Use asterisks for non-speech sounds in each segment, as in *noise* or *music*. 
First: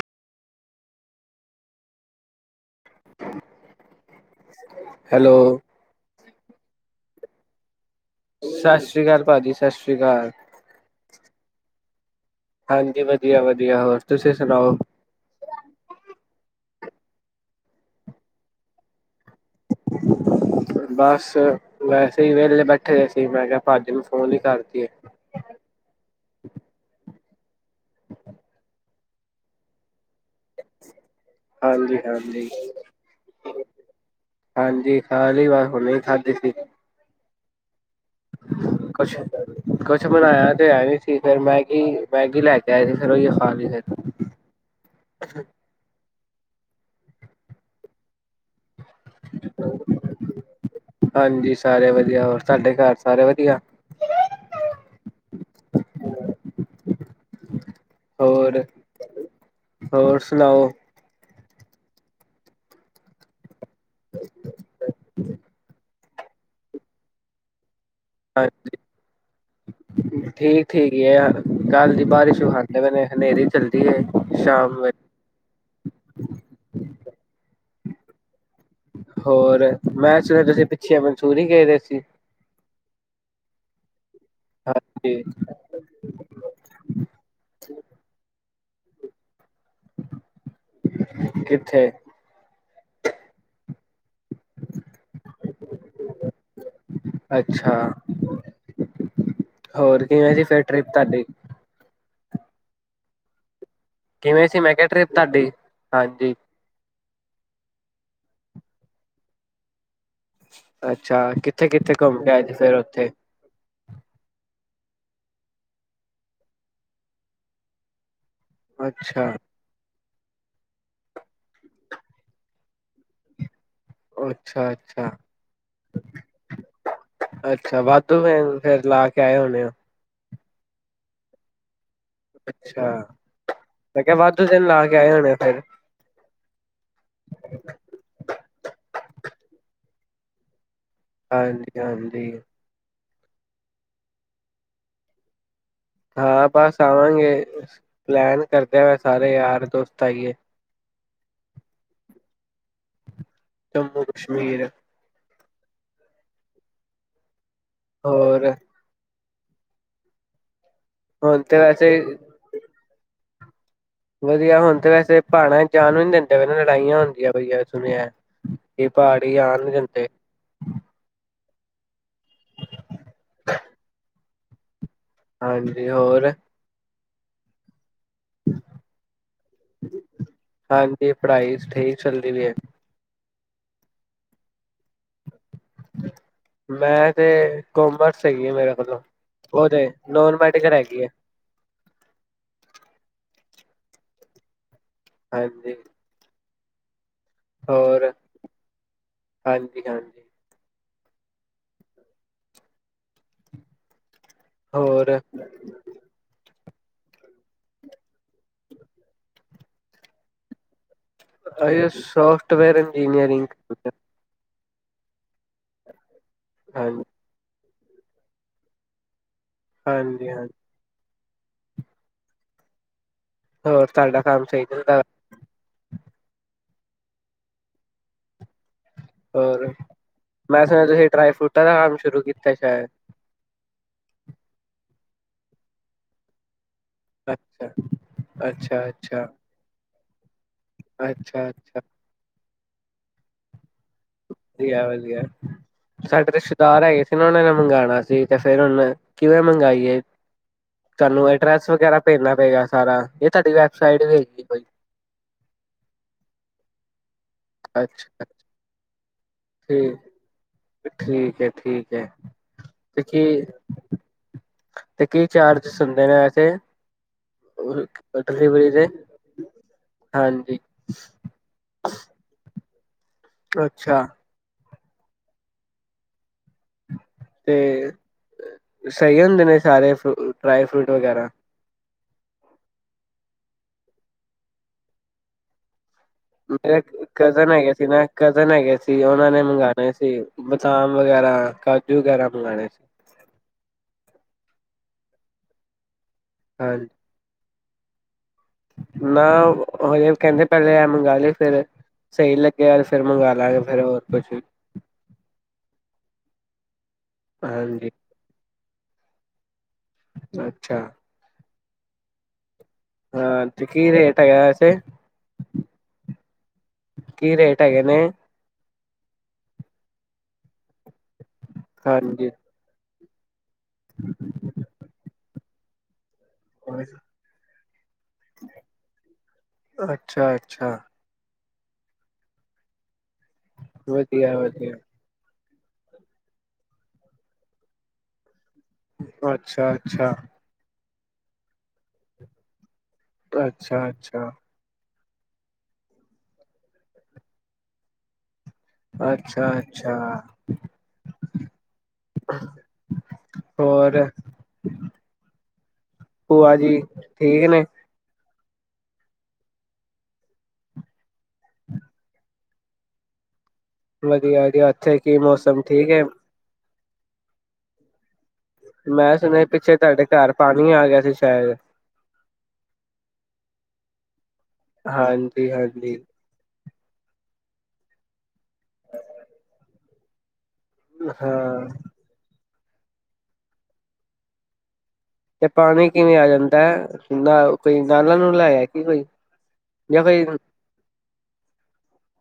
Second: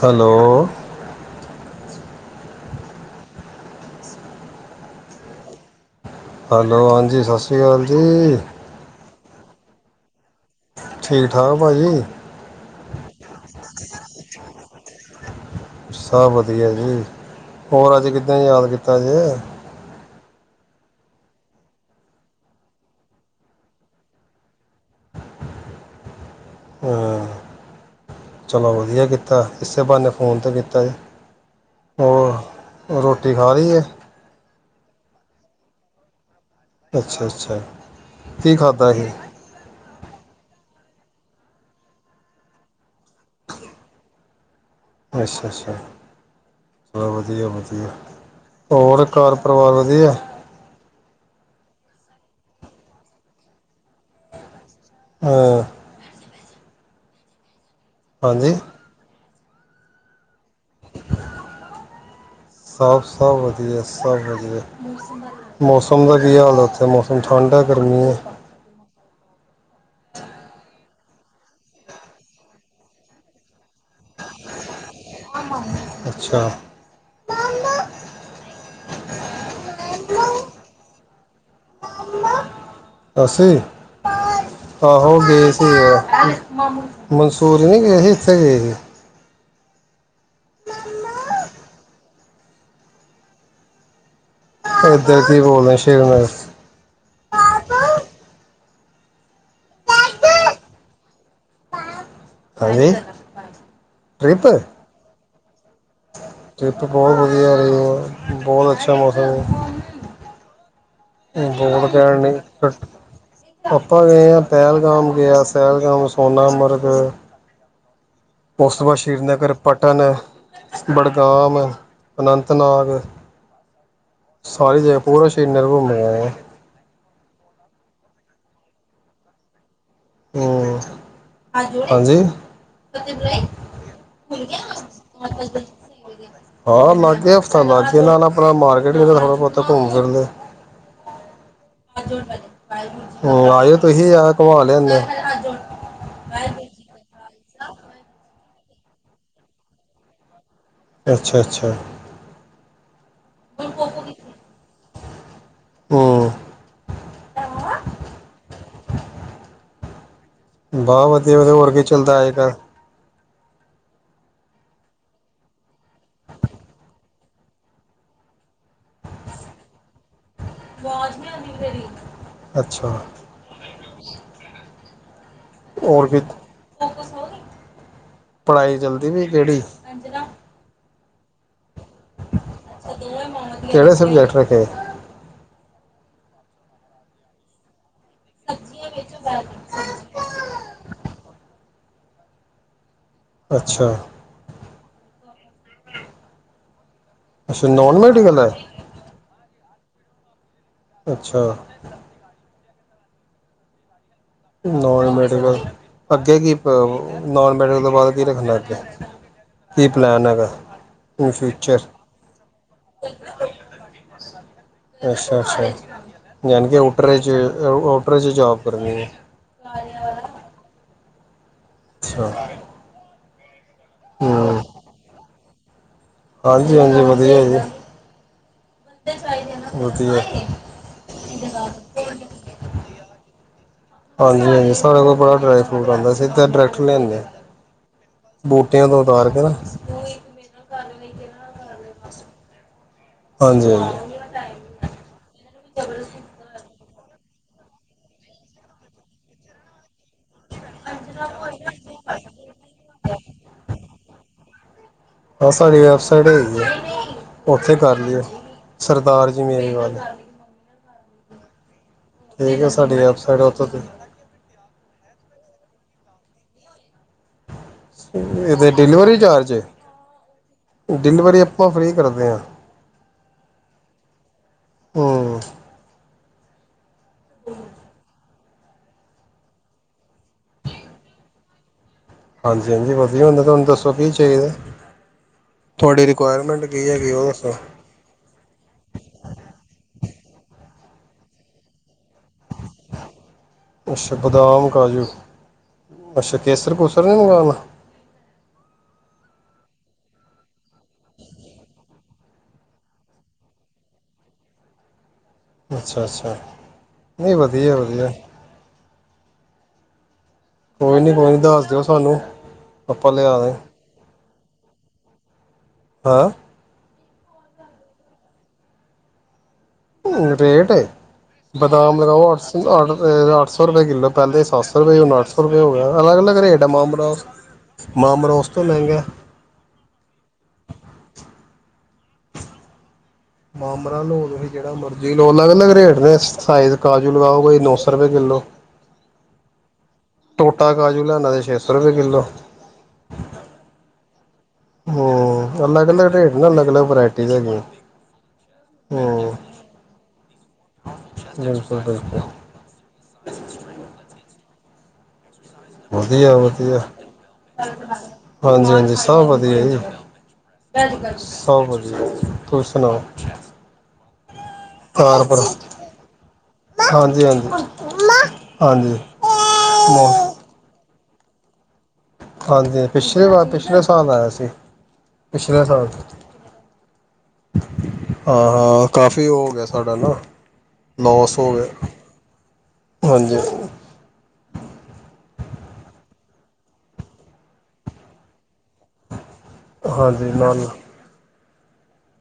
Hello hello hello ਹਾਂਜੀ ਸਤਿ ਸ਼੍ਰੀ ਅਕਾਲ ਜੀ ਸਤਿ ਸ੍ਰੀ ਅਕਾਲ ਭਾਜੀ ਸਤਿ ਸ਼੍ਰੀ ਅਕਾਲ ਠੀਕ ਠਾਕ ਭਾਜੀ ਹਾਂਜੀ ਵਧੀਆ ਵਧੀਆ ਹੋਰ ਤੁਸੀਂ ਸੁਣਾਓ ਸਭ ਵਧੀਆ ਜੀ ਹੋਰ ਅੱਜ ਕਿੱਦਾਂ ਯਾਦ ਕੀਤਾ ਜੇ ਬਸ ਵੈਸੇ ਹੀ ਵੇਹਲੇ ਬੈਠੇ ਸੀ ਮੈਂ ਕਿਹਾ ਭਾਜੀ ਨੂੰ ਫੋਨ ਹੀ ਕਰ ਦੇਈਏ ਹਾਂ ਚਲੋ ਵਧੀਆ ਕੀਤਾ ਇਸੇ ਬਹਾਨੇ ਫੋਨ ਤੇ ਕੀਤਾ ਹਾਂਜੀ ਹਾਂਜੀ, ਹੋਰ ਰੋਟੀ ਖਾ ਲਈ ਹੈ ਉਹ ਨਹੀਂ ਖਾੇ *unintelligible* ਸੀ ਅਤੇ *unintelligible* ਕੁਛ ਕੁਛ ਮਨਇਆ ਤੇ ਆ ਨੀ *unintelligible* ਫਿਰ ਮੈਗੀ ਮੈਗੀ ਲੈ ਕੇ ਆਏ ਸੀ ਫਿਰ ਉਹ ਹੀ ਖਾ ਲਈ ਫਿਰ ਅੱਛਾ ਅੱਛਾ ਹੋਰ ਵਧੀਆ ਵਧੀਆ ਹੋਰ ਘਰ ਪਰਿਵਾਰ ਵਧੀਆ ਹਾਂਜੀ, ਸਾਰੇ ਵਧੀਆ ਹੋਰ ਤੁਹਾਡੇ ਘਰ ਸਾਰੇ ਵਧੀਆ ਹਹ *unintelligible* ਹਾਂਜੀ ਹੋਰ ਹੋਰ ਸੁਣਾਓ? ਸਭ ਸਭ ਵ ਧੀਆ ਸਭ ਵਧੀਆਂ ਮੌਸਮ ਮੌਸਮ ਦਾ ਕੀ ਹਾਲ, ਉੱਥੇ ਮੌਸਮ ਠੰਡ ਹੈ? ਗਰਮੀਆਂ ਹਾਂਜੀ, ਠੀਕ ਠੀਕ ਹੈ *unintelligible* ਕੱਲ੍ਹ ਦੀ ਬਾਰਿਸ਼ ਵਿਖਦੇ ਪਏ ਨੇ, ਹਨੇਰੀ ਚੱਲਦੀ ਐ, ਸ਼ਾਮ ਵੇਲੇ ਅੱਛਾ। ਹੋਰ ਮੈਂ ਸੁਣਿਆਂ ਤੁਸੀਂ ਪਿੱਛੇ ਮਨਸੂਰੀ ਗਏ ਸੀ। ਅਸੀ ਆਹੋ ਹਾਂਜੀ ਗਏ ਸੀ ਮਨਸੂਰੀ ਨਹੀਂ ਗਏ ਸੀ ਇੱਥੇ ਗਏ ਹੀ। ਕਿੱਥੇ? ਇਏਦਾਂ ਕੀ ਬੋਲਦੇ ਸ਼ਰ ਅੱਛਾ *unintelligible* ਹੋਰ ਕਿਵੇਂ ਰੀ, ਫਿਰ ਟ੍ਰਿਪ ਤੁਹਾਡੀ? ਹਾਂਜੀ ਕਿਵੇਂ ਸੀ, ਮੈਂ ਕਿਹਾ ਟ੍ਰਿਪ ਤੁਹਾਡੀ? ਹਾਂਜੀ ਟਿ੍ਪ ਬਹੁਤ ਵਧੀਆ ਰਈਆਂ, ਉਹ ਬਹੁਤ ਅੱਛਾ ਮੌਸਮ ਅੱਛਾ ਹੇ। ਕਿੱਥੇ ਕਿੱਥੇ ਘੁੰਮ ਕੇ ਆਏ ਲ ਸੀ ਫਿਰ ਉੱਥੇ ਆਪਾ ਗਏ ਹ ਪਹਿਲ *unintelligible* ਪੈਲਗਾਮ ਗਿਆ, ਸੈਲਗਾਮ, ਸੋਨਾਮਰਗ। ਉਸ ਤੋਂ ਬਾਅਦ ਅੱਛਾ ਸ੍ਰੀਨਗਰ ਪਟਨ ਬਡਗਾਮ, ਅਨੰਤਨਾਗ ਅੱਛਾ ਸਾਰੀ ਜਗਾ ਅੱਛਾ ਪੂਰਾ ਸ਼੍ਰੀਨਗਰ ਘੁੰਮੇ ਆਏ ਆਂ। ਅੱਛਾ, ਵਾਧੂ ਫੈ ਫਰ ਲਾ ਕੇ ਆਏ ਹੋਣੇ ਉਹ। ਹੂੰ ਹਾਂਜੀ, ਅੱਛਾ ਮੈਂ ਕਿਹਾ ਵਾਧੂ ਦਿਨ ਲਾ ਕੇ ਆਏ ਹੋਣੇ ਫਿਰ ਹਾਂ ਲਾਗੇ ਹਫ਼ਤਾ ਲੱਗ ਗਿਆ, ਲਾ ਆਪਣਾ ਮਾਰਕੀਟ ਵੀ ਥੋੜਾ ਬਹੁਤਾ ਘੁੰਮ ਫੀਰ ਲੈ। ਹਾਂਜੀ -ਹਾਂਜੀ ਹੂੰ, ਆਜਓ ਤੁਸੀਂ ਆਇ ਘੁਮਾ ਲਿਆਏ ਆ। *unintelligible* ਹਾਂ, ਬਸ ਆਵਾਂਗੇ ਪਲੈਨ ਕਰਦੇ ਹੋਏ, ਸਾਰੇ ਯਾਰ ਦੋਸਤ ਆਈਏ। ਅੱਛਾ -ਅੱਛਾ ਜੰਮੂ- ਕਸ਼ਮੀਰ ਹੂੰ ਹੋਰ? ਬਾਹ ਵਧੀਆ ਹੁਣ ਤੇ -ਵਧੀਆ ਵੈਸੇ ਚੱਲਦਾ ਅੱਜ ਕੱਲ? ਵਧੀਆ ਹੁਣ ਤੇ ਵੈਸੇ ਪਹਾੜਾਂ ਜਾਣ ਵੀ ਨੀ ਦਿੰਦੇ, ਪਏ ਨ ਲੜਾਈਆਂ ਹੁੰਦੀਆਂ ਪਈਆ ਸੁਣਿਆ ਕਿ ਪਹਾੜੀ ਆਣ ਨੀ ਦਿੰਦੇ। ਆਵਾਜ਼ ਨਹੀਂ ਆਉਂਦੀ ਤੇੇਰੀ। ਅੱਛਾ। ਹਾਂਜੀ, ਹੋਰ। ਪੜਾਈ ਚੱਲਦੀ ਪਈ ਤੇਰੀ। *unintelligible* ਸਹੀ ਚੱਲਦੀ ਪਈ ਏ। ਕਿਹੜੇ ਸਬਜੈਕਟ ਰੱਖੇ ਆ। ਮੈਂ ਤੇ ਕੋਮਰਸ ਸਹੀ ਹੈ, ਮੇਰੇ ਮਤਲਬ ਉਹ ਤੇ ਨੋਨ ਮੈਡੀਕਲ ਹੈਗੀ ਹੈ। ਅੱਛਾ। ਹਾਂਜੀ। ਅੱਛਾ ਨੌਨ ਮੈਡੀਕਲ ਐ। ਹਾਂਜੀ। ਅੱਛਾ। ਨੌਨ ਹੋਰ ਮੈਡੀਕਲ ਅੱਗੇ ਕੀ ਨੌਨ ਮੈਡੀਕਲ ਤੋਂ ਬਾਅਦ ਕੀ ਰੱਖਣਾ ਅੱਗੇ ਕੀ ਪਲੈਨ ਹੈਗਾ। ਇਨ ਫਿਊਚਰ ਇਹ ਸੋਫਟਵੇਅਰ ਇੰਜੀਨੀਅਰਿੰਗ ਅੱਛਾ- ਅੱਛਾ। ਜਾਨੀ ਕਿ ਹਾਂਜੀ, ਉੱਟਰੇ ਚ ਔਟਰੇ ਚ ਜੋਬ ਕਰਨੀ ਹੈ। ਹਾਂਜੀ-ਹਾਂਜੀ। ਅੱਛਾ। ਹੋਰ ਤੁਹਾਡਾ ਕੰਮ ਹੂੰ, ਸਹੀ ਚੱਲਦਾ। ਹਾਂਜੀ, ਹਾਂਜੀ ਵਧੀਆ ਜੀ। ਹੋਰ ਵਧੀਆ, ਮੈਂ ਸੁਣਿਆ ਤੁਸੀਂ ਡਰਾਈ ਫਰੂਟਾਂ ਦਾ ਕੰਮ ਸ਼ੁਰੂ ਕੀਤਾ ਸ਼ਾਇਦ। ਹਾਂਜੀ-ਹਾਂਜੀ ਸਾਡੇ ਕੋਲ ਡਰਾਈ ਫਰੂਟ ਆਂਦਾ ਸਿੱਧਾ ਡਾਇਰੈਕਟ ਲੈਂਦੇ ਆ ਅੱਛਾ, ਬੂਟਿਆਂ ਤੋਂ ਉਤਾਰ ਕੇ ਨਾ ਅੱਛਾ-ਅੱਛਾ। ਹਾਂਜੀ, ਹਾਂਜੀ। ਵਧੀਆ- ਵਧੀਆ ਸਾਡੇ ਰਿਸ਼ਤੇਦਾਰ ਹੈਗੇ। ਫਿਰ ਉਹਨਾਂ ਨੇ ਮੰਗਵਾਣਾ ਸੀ, ਤੇ ਫੇਰ ਉਹਨਾਂ ਕਿਵੇਂ ਮੰਗਾਈਏ। ਤੁਹਾਨੂੰ ਐਡਰੈਸ ਵਗੈਰਾ ਭੇਜਣਾ ਪਏਗਾ ਸਾਰਾ ਇਹ ਤੁਹਾਡੀ ਸਾਈਡ ਵੇਖੀ ਕੋਈ ਹਾਂ ਸਾਡੀ ਵੈਬਸਾਈਟ ਹੈਗੀ ਆ। ਉੱਥੇ ਕਰ ਲੀਓ ਅੱਛਾ ਸਰਦਾਰ ਜੀ ਮੇਰੀ ਵੱਲ। ਠੀਕ ਠੀਕ ਏ ਠੀਕ। ਹੈ ਠੀਕ ਏ ਸਾਡੀ ਤੇ ਕੀ ਵੈਬਸਾਈਟ ਓਥੋਂ ਦੀ ਤੇ ਕੀ ਚਾਰਜਸ ਹੁੰਦੇ ਨੇ ਵੈਸੇ ਇਦੇ ਡਿਲੀਵਰੀ ਚਾਰਜ, ਹਾਂਜੀ ਡਿਲੀਵਰੀ ਆਪਾਂ ਫ੍ਰੀ ਕਰਦੇ ਆਂ। ਅੱਛਾ, ਹੂੰ, ਤੇ ਸਹੀ ਹੁੰਦੇ ਨੇ ਸਾਰੇ ਫੂ ਡਰਾਈ ਫਰੂਟ ਵਗੈਰਾ। ਹਾਂਜੀ-ਹਾਂਜੀ ਵਧੀਆ ਹੁੰਦੇ। ਤੁਹਾਨੂੰ ਦੱਸੋ ਕੀ ਚਾਹੀ- ਡਰੈਕਟ ਕਜ਼ਨ ਹੈਗੇ ਸੀ ਨਾ -ਕ *unintelligible* ਜ਼ਨ ਹੈਗੇ ਸੀ ਉਹਨਾਂ ਨੇ ਮੰਗਵਾਣੇ ਸੀ। ਬਦਾਮ ਵਗੈਰਾ ਕਾਜ- ਜੂ ਵਗੈਰਾ ਮੰਗਵਾਣੇ ਸੀ। ਬਾਦਾਮ ਕਾਜੂ। ਅੱਛਾ ਕੇਸਰ ਹਾਂਜੀ ਕੂਸਰ ਨਹੀ ਮੰਗਵਾਉਣਾ ਨਾ ਓ ਹਜੇ ਕਹਿੰਦੇ ਪਹਿਲੇ ਇਹ ਮੰਗਵਾਦੇ ਫੇਰ ਸਹੀ ਲਗਿਆ ਤੇ ਫੇਰ ਮੰਗਵਾ ਲਵਾਂਗੇ ਫਿਰ ਹੋਰ ਕੁਛ ਵੀ। ਅੱਛਾ ਅੱਛਾ ਨਹੀਂ ਵਧੀਆ ਹਾਂਜੀ ਅੱਛਾ ਕੋਈ ਨੀ ਕੋਈ ਨੀ ਦੱਸ ਜੋ ਸਾਨੂੰ ਆਪਾਂ ਲਿਆ ਹਾਂ ਦੇ ਤੇ ਕੀ ਰੇਟ ਇਥੇ ਹੈਂ ਕੀ ਰੇਟ ਹੈਗੇ ਨੇ। ਓ ਰੇਟ ਏ *unintelligible* ਬਦਾਮ ਹਾਂਜੀ ਲਗਾਓ ਅਠ ਸ ਆਠ *unintelligible* ਏ ਅਠ ਸ *unintelligible* ਸੌ ਰਪਏ ਕਿੱਲੋ ਪੇਲੇ ਸਤ ਸੋ ਰੁਪਏ ਹੁਣ ਅੱਠ ਸੌ *unintelligible* ਰੁਪੇ ਹੋ ਗਿਆ। *unintelligible* ਅਲੱਗ ਅਲੱਗ ਰੇਟ ਐ। ਮਾਮਰੋਸ ਮਾਮਰੋਸ ਓਸ ਤੋਂ ਮਹਿੰਗਾ ਅੱਛਾ ਅੱਛਾ *unintelligible* ਮਾਮਰਾ ਲੌ ਵਧੀਆ ਤੁਸੀ ਜਿਹੜਾ ਵਧੀਆ ਮਰਜੀ ਲੋ। ਅਲੱਗ ਅਲੱਗ ਰੇਟ ਨੇ ਸਾਈਜ਼ ਕਾਜੂ ਲਗਾਓ ਕੋਈ ਨੌ ਸੌ ਰੁਪਏ ਕਿੱਲੋ। ਅੱਛਾ ਅੱਛਾ ਟੋਟਾ ਕਾਜੂ ਲੈਣਾ ਏ ਛੇ ਸੌ ਰੁਪਏ ਕਿੱਲੋ। ਅੱਛਾ ਅੱਛਾ ਹੋ ਅਲੱਗ-ਅਲੱਗ ਰੇਟ ਨੇ ਅਲੱਗ-ਅਲੱਗ ਵਰਾਇਟੀ ਦੇ ਹੈਗੇ। ਅੱਛਾ ਅੱਛਾ ਬਿਲਕੁਲ-ਬਿਲਕੁਲ ਹੋਰ *unintelligible* ਵਧੀਆ ਭੂਆ ਜੀ ਵਧੀਆ ਠੀਕ ਨੇ ਹਾਂਜੀ ਹਾਂਜੀ ਸਭ ਵਧੀਆ ਜੀ ਸਭ ਵਧੀਆ ਤੁਸੀਂ ਸੁਣਾਓ ਵਧੀਆ ਜੀ ਇੱਥੇ ਕੀ ਮੌਸਮ ਠੀਕ ਹੈ ਹਾਂਜੀ ਹਾਂਜੀ ਮੈਂ ਸੁਣਿਆ ਪਿੱਛੇ ਤੁਹਾਡੇ ਘਰ ਪਾਣੀ ਆ ਗਿਆ ਸੀ ਸ਼ਾਇ *unintelligible* ਹਾਂਜੀ ਪਿਛਲੇ ਵਾਰ ਪਿਛਲੇ ਸਾਲ ਆਇਆ ਸੀ ਹਾਂਜੀ ਹਾਂਜੀ *inaudible* *inaudible* ਹਾਂ ਹਾਂ ਕਾਫੀ ਉਹ ਹੋ ਗਿਆ *unintelligible* ਨੌ ਸੌ ਹਾਂ ਹਾਂਜੀ ਤੇ ਪਾਣੀ ਕਿਵੇਂ ਆ ਜਾਂਦਾ ਹੈ ਨਾ ਕੋਈ ਨਾਲਾਂ ਨੂੰ ਲੈਆ ਕਿ ਕੋਈ ਜਾਂ ਕੋਈ ਹਾਂਜੀ ਮਨ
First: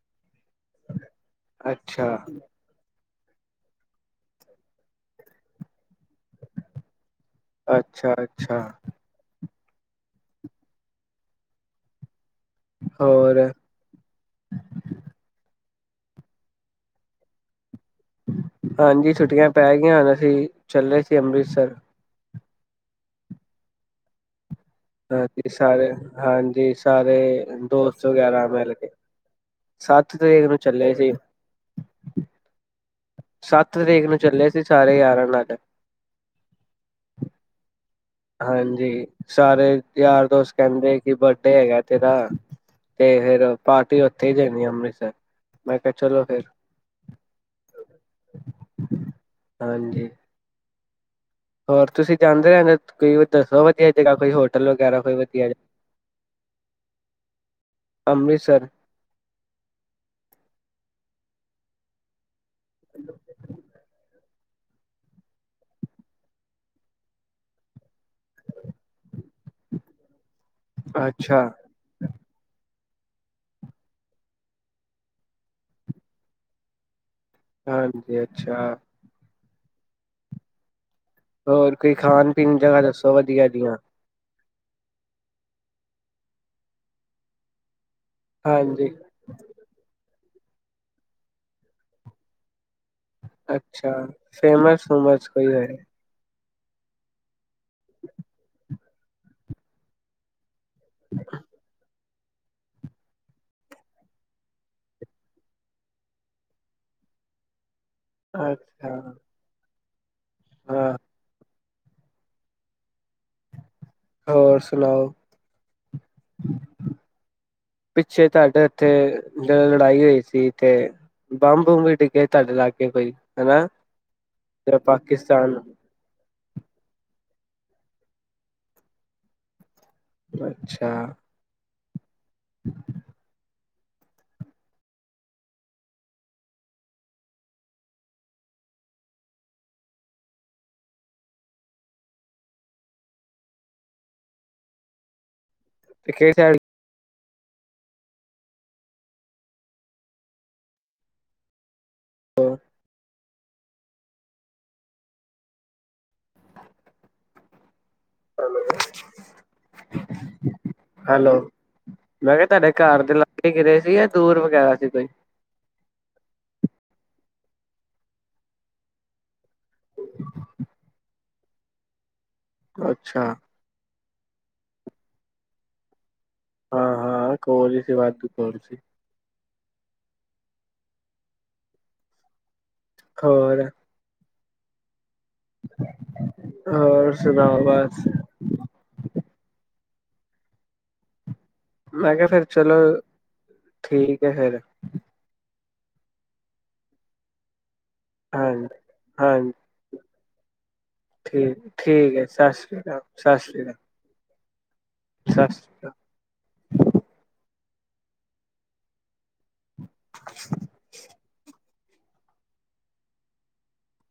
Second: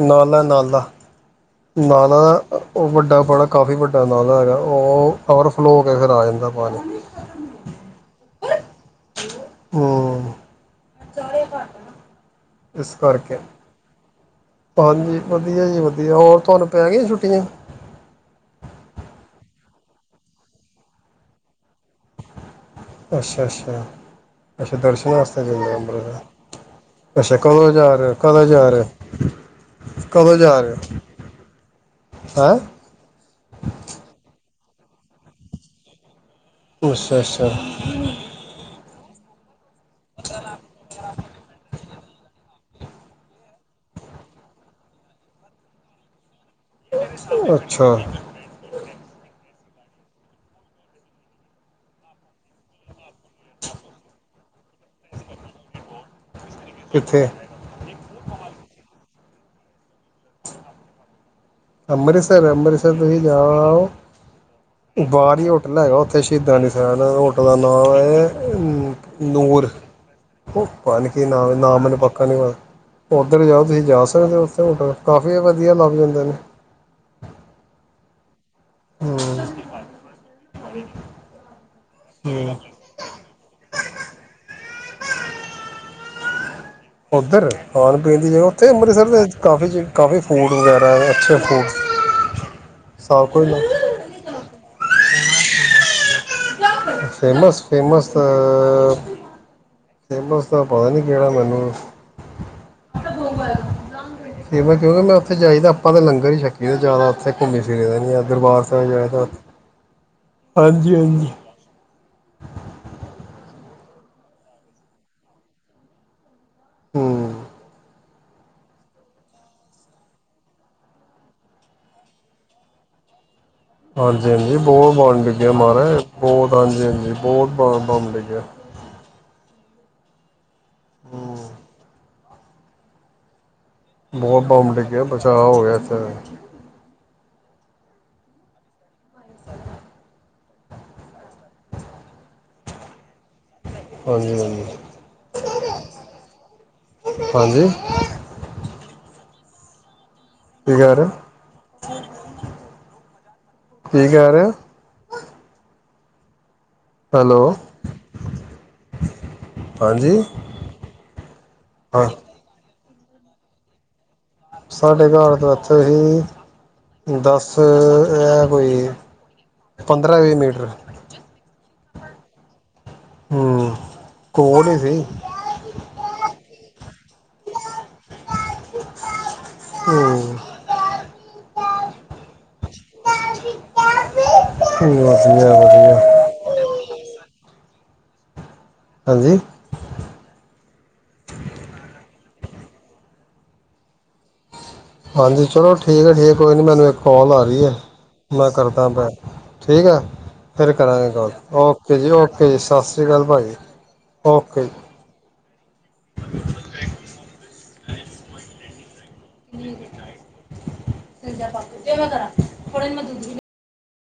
ਨਾ ਨਾਲਾ ਅੱਛਾ ਨਾ ਉਹ ਵੱਡਾ ਬੜਾ ਕਾਫ਼ੀ ਵੱਡਾ ਅੰਦਾਜ਼ਾ ਹੈਗਾ ਉਹ ਓਵਰਫਲੋ ਹੋ ਕੇ ਫਿਰ ਆ ਜਾਂਦਾ ਪਾਣੀ ਅੱਛਾ ਅੱਛਾ ਹਮ ਇਸ ਕਰਕੇ ਹੋਰ ਹਾਂਜੀ ਵਧੀਆ ਜੀ ਵਧੀਆ ਵੀ ਹੋਰ ਤੁਹਾਨੂੰ ਪੈ ਗਈ ਛੁੱਟੀ ਦੀ ਹਾਂਜੀ ਛੁੱਟੀਆਂ ਪੈ ਗਈਆਂ ਹਨ ਅਸੀਂ ਚੱਲੇ ਸੀ ਅੰਮ੍ਰਿਤਸਰ ਅੱਛਾ ਅੱਛਾ ਦਰਸ਼ਨ ਵਾਸਤੇ ਹਾਂਜੀ ਜਾਂਦੇ ਸਾਰੇ ਅੰਮ੍ਰਿਤਸਰ ਹਾਂਜੀ ਸਾਰੇ ਅੱਛਾ ਕਦੋਂ ਜਾ ਦੋਸਤ ਰਹੇ ਹੋ ਕਦੋਂ ਗਿਆਰਾਂ ਜਾ ਮਿਲ ਰਹੇ ਕੇ ਹੋ ਸੱਤ ਕਦੋਂ ਤਰੀਕ ਨੂੰ ਜਾ ਰਹੇ ਚੱਲੇ ਹੋ ਸੀ ਹੈਂ ਸੱਤ ਤਰੀਕ ਨੂੰ ਚੱਲੇ ਸੀ ਸਾਰੇ ਹੀ ਯਾਰਾਂ ਨਾਲ ਅੱਛਾ ਅੱਛਾ ਹਾਂਜੀ ਸਾਰੇ ਯਾਰ ਦੋਸਤ ਕਹਿੰਦੇ ਬਰਡੇ ਹੈਗਾ ਤੇਰਾ ਤੇ ਫੇਿਰ ਪਾਰਟੀ ਉੱਥੇ ਦੇਣੀ ਅੰਮ੍ਰਿਤਸਰ ਮੈਂ ਕਿਹਾ ਚਲੋ ਫਿਰ ਅੱਛਾ ਹਾਂਜੀ ਹੋਰ ਤੁਸੀਂ ਜਾਂਦੇ ਰਹਿੰਦੇ ਕੋਈ ਦੱਸੋ ਵਧੀਆ ਜਗ੍ਹਾ ਕੋਈ ਹੋਟਲ ਵਗੈਰਾ ਕੋਈ ਵਧੀਆ ਕਿੱਥੇ? ਅੰਮ੍ਰਿਤਸਰ ਅੰਮ੍ਰਿਤਸਰ ਸਿਰ ਅੰਮ੍ਰਿਤਸਰ ਤੁਸੀਂ ਜਾਓ ਬਾਹਰ ਹੀ ਹੋਟਲ ਹੈਗਾ ਉੱਥੇ ਸ਼ਹੀਦਾਂ ਸਾਈਡ ਹੋਟਲ ਦਾ ਨਾਮ ਹੈ ਨੂਰ ਉਹ ਪਤਾ ਨੀ ਕੀ ਅੱਛਾ ਨਾ ਨਾ ਮੈਨੂੰ ਪੱਕਾ ਨੀ ਪਤਾ ਉੱਧਰ ਜਾਓ ਤੁਸੀਂ ਜਾ ਸਕਦੇ ਹੋ ਉੱਥੇ ਹੋਟਲ ਕਾਫੀ ਵਧੀਆ ਲੱਭ ਜਾਂਦਾ ਏ ਹਾਂਜੀ ਅੱਛਾ ਹ ਹੋਰ ਕੋਈ ਖਾਣ ਪੀਣ ਜਗ੍ਹਾ ਦੱਸੋ ਵਧੀਆ ਦੀਆਂ ਓਧਰ ਖਾਣ- ਪੀਣ ਦੀ ਜਗ੍ਹਾ ਉੱਥੇ ਹਾਂਜੀ ਅਮ੍ਰਿਤਸਰ ਦੇ ਵਿਚ ਕਾਫੀ ਚੀ ਕਾਫੀ ਫੂਡ ਵਗੈਰਾ, ਅੱਛੇ ਫੂਡ ਸਭ ਕੁਝ ਅੱਛਾ ਫੇਮਸ-ਫੁਮਸ ਕਈ ਐ ਫੇਮਸ ਫੇਮਸ ਤਾਂ ਫੇਮਸ ਦਾ ਪਤਾ ਨੀ ਕਿਹੜਾ ਮੈਨੂੰ ਕਿਉਂਕਿ ਮੈਂ ਉਥੇ ਜਾਈ ਤੇ ਆਪਾਂ ਤੇ ਲੰਗਰ ਹੀ ਛਕੀ ਦਾ ਜਿਆਦਾ ਉਥੇ ਘੁੰਮੀ ਫਿਰੇ ਦਾ ਨਹੀਂ ਹੈ ਦਰਬਾਰ ਸਾਬ ਅੱਛਾ ਜਾ ਤਾਂ ਹਾਂ ਹਾਂਜੀ- ਹਾਂਜੀ। ਹੋਰ ਸੁਣਾਓ ਹੂੰ, ਪਿੱਛੇ ਤੁਹਾਡੇ ਇੱਥੇ ਜੇ ਲੜਾਈ ਹੋਈ ਸੀ ਤੇ ਬੰਬ ਬੁੰਬ ਵੀ ਡਿੱਗੇ ਤੁਹਾਡੇ ਲਾਗੇ ਕੋਈ ਹਨਾ ਹਾਂਜੀ-ਹਾਂਜੀ ਬਹੁਤ ਬੰਬ ਡਿੱਗੇ ਆ ਪਾਕਿਸਤਾਨ ਮਹਾਰਾਜ ਬਹੁਤ ਹਾਂਜੀ- ਹਾਂਜੀ। ਬਹੁਤ ਬ ਬੰਮ ਡਿੱਗਿਆ। *unintelligible* ਅੱਛਾ, ਹੂੰ *inaudible* ਬਹੁਤ ਬੰਬ ਡਿੱਗਿਆ ਬਚਾ ਹੋ ਗਿਆ ਇੱਥੇ *inaudible* ਹਾਂਜੀ- ਹਾਂਜੀ। ਤੇ ਕਿਹੜੀ ਸ ਹਾਂਜੀ, ਕੀ ਕਹਿ ਰਹੇ ਹੋ ਕੀ ਕਹਿ ਰਹੇ ਓ ਹੈਲੋ, ਹਾਂਜੀ ਹੈਲੋ, ਹਾਂ ਮੈਂ ਕਿਹਾ ਤੁਹਾਡੇ ਘਰ ਦੇ ਲਾਗੇ ਗਿਰੇ ਸੀ ਜਾਂ ਦੂਰ ਵਗੈਰਾ ਸੀ ਸਾਡੇ ਕੋਈ ਘਰ ਤੋਂ ਇੱਥੇ ਹੀ ਦਸ ਅ ਇਹ ਕੋਈ ਪੰਦਰਾਂ ਵੀਹ ਮੀਟਰ ਅੱਛਾ। ਹੂੰ ਕੋਲ ਹੀ ਸੀ। ਹਾਂ ਹਾਂ ਕੋਲ ਹੀ ਸੀ, ਵਾਧੂ ਕੋਲ ਹੀ ਸੀ। ਹੂੰ। ਹੋਰ, *inaudible* ਵਧੀਆ- ਵਧੀਆ। *inaudible* ਹਾਂਜੀ। ਮੈਂ ਕਿਹਾ ਫੇਰ ਚਲੋ ਠੀਕ ਹੈ ਫੇਰ। ਹਾਂਜੀ। ਚਲੋ ਠੀਕ ਹੈ। ਠੀਕ। ਕੋਈ ਨਾ ਮੈਨੂੰ ਇੱਕ ਕਾਲ ਆ ਰਹੀ ਹੈ। ਮੈਂ ਹਾਂਜੀ ਕਰਦਾ ਬੈਕ, ਹਾਂਜੀ ਠੀਕ ਐ। ਫਿਰ ਕਰਾਂਗੇ ਗੱਲ। ਠੀਕ ਓਕੇ ਜੀ। ਠੀਕ ਹੈ ਓਕੇ ਜੀ। ਸਤਿ ਸ਼੍ਰੀ ਅਕਾਲ ਸਤਿ ਭਾਜੀ। ਸ਼੍ਰੀ ਅਕਾਲ ਓਕੇ। ਸਤਿ ਸ਼੍ਰੀ ਅਕਾਲ। *inaudible* *unintelligible* *unintelligible* *unintelligible* *unintelligible*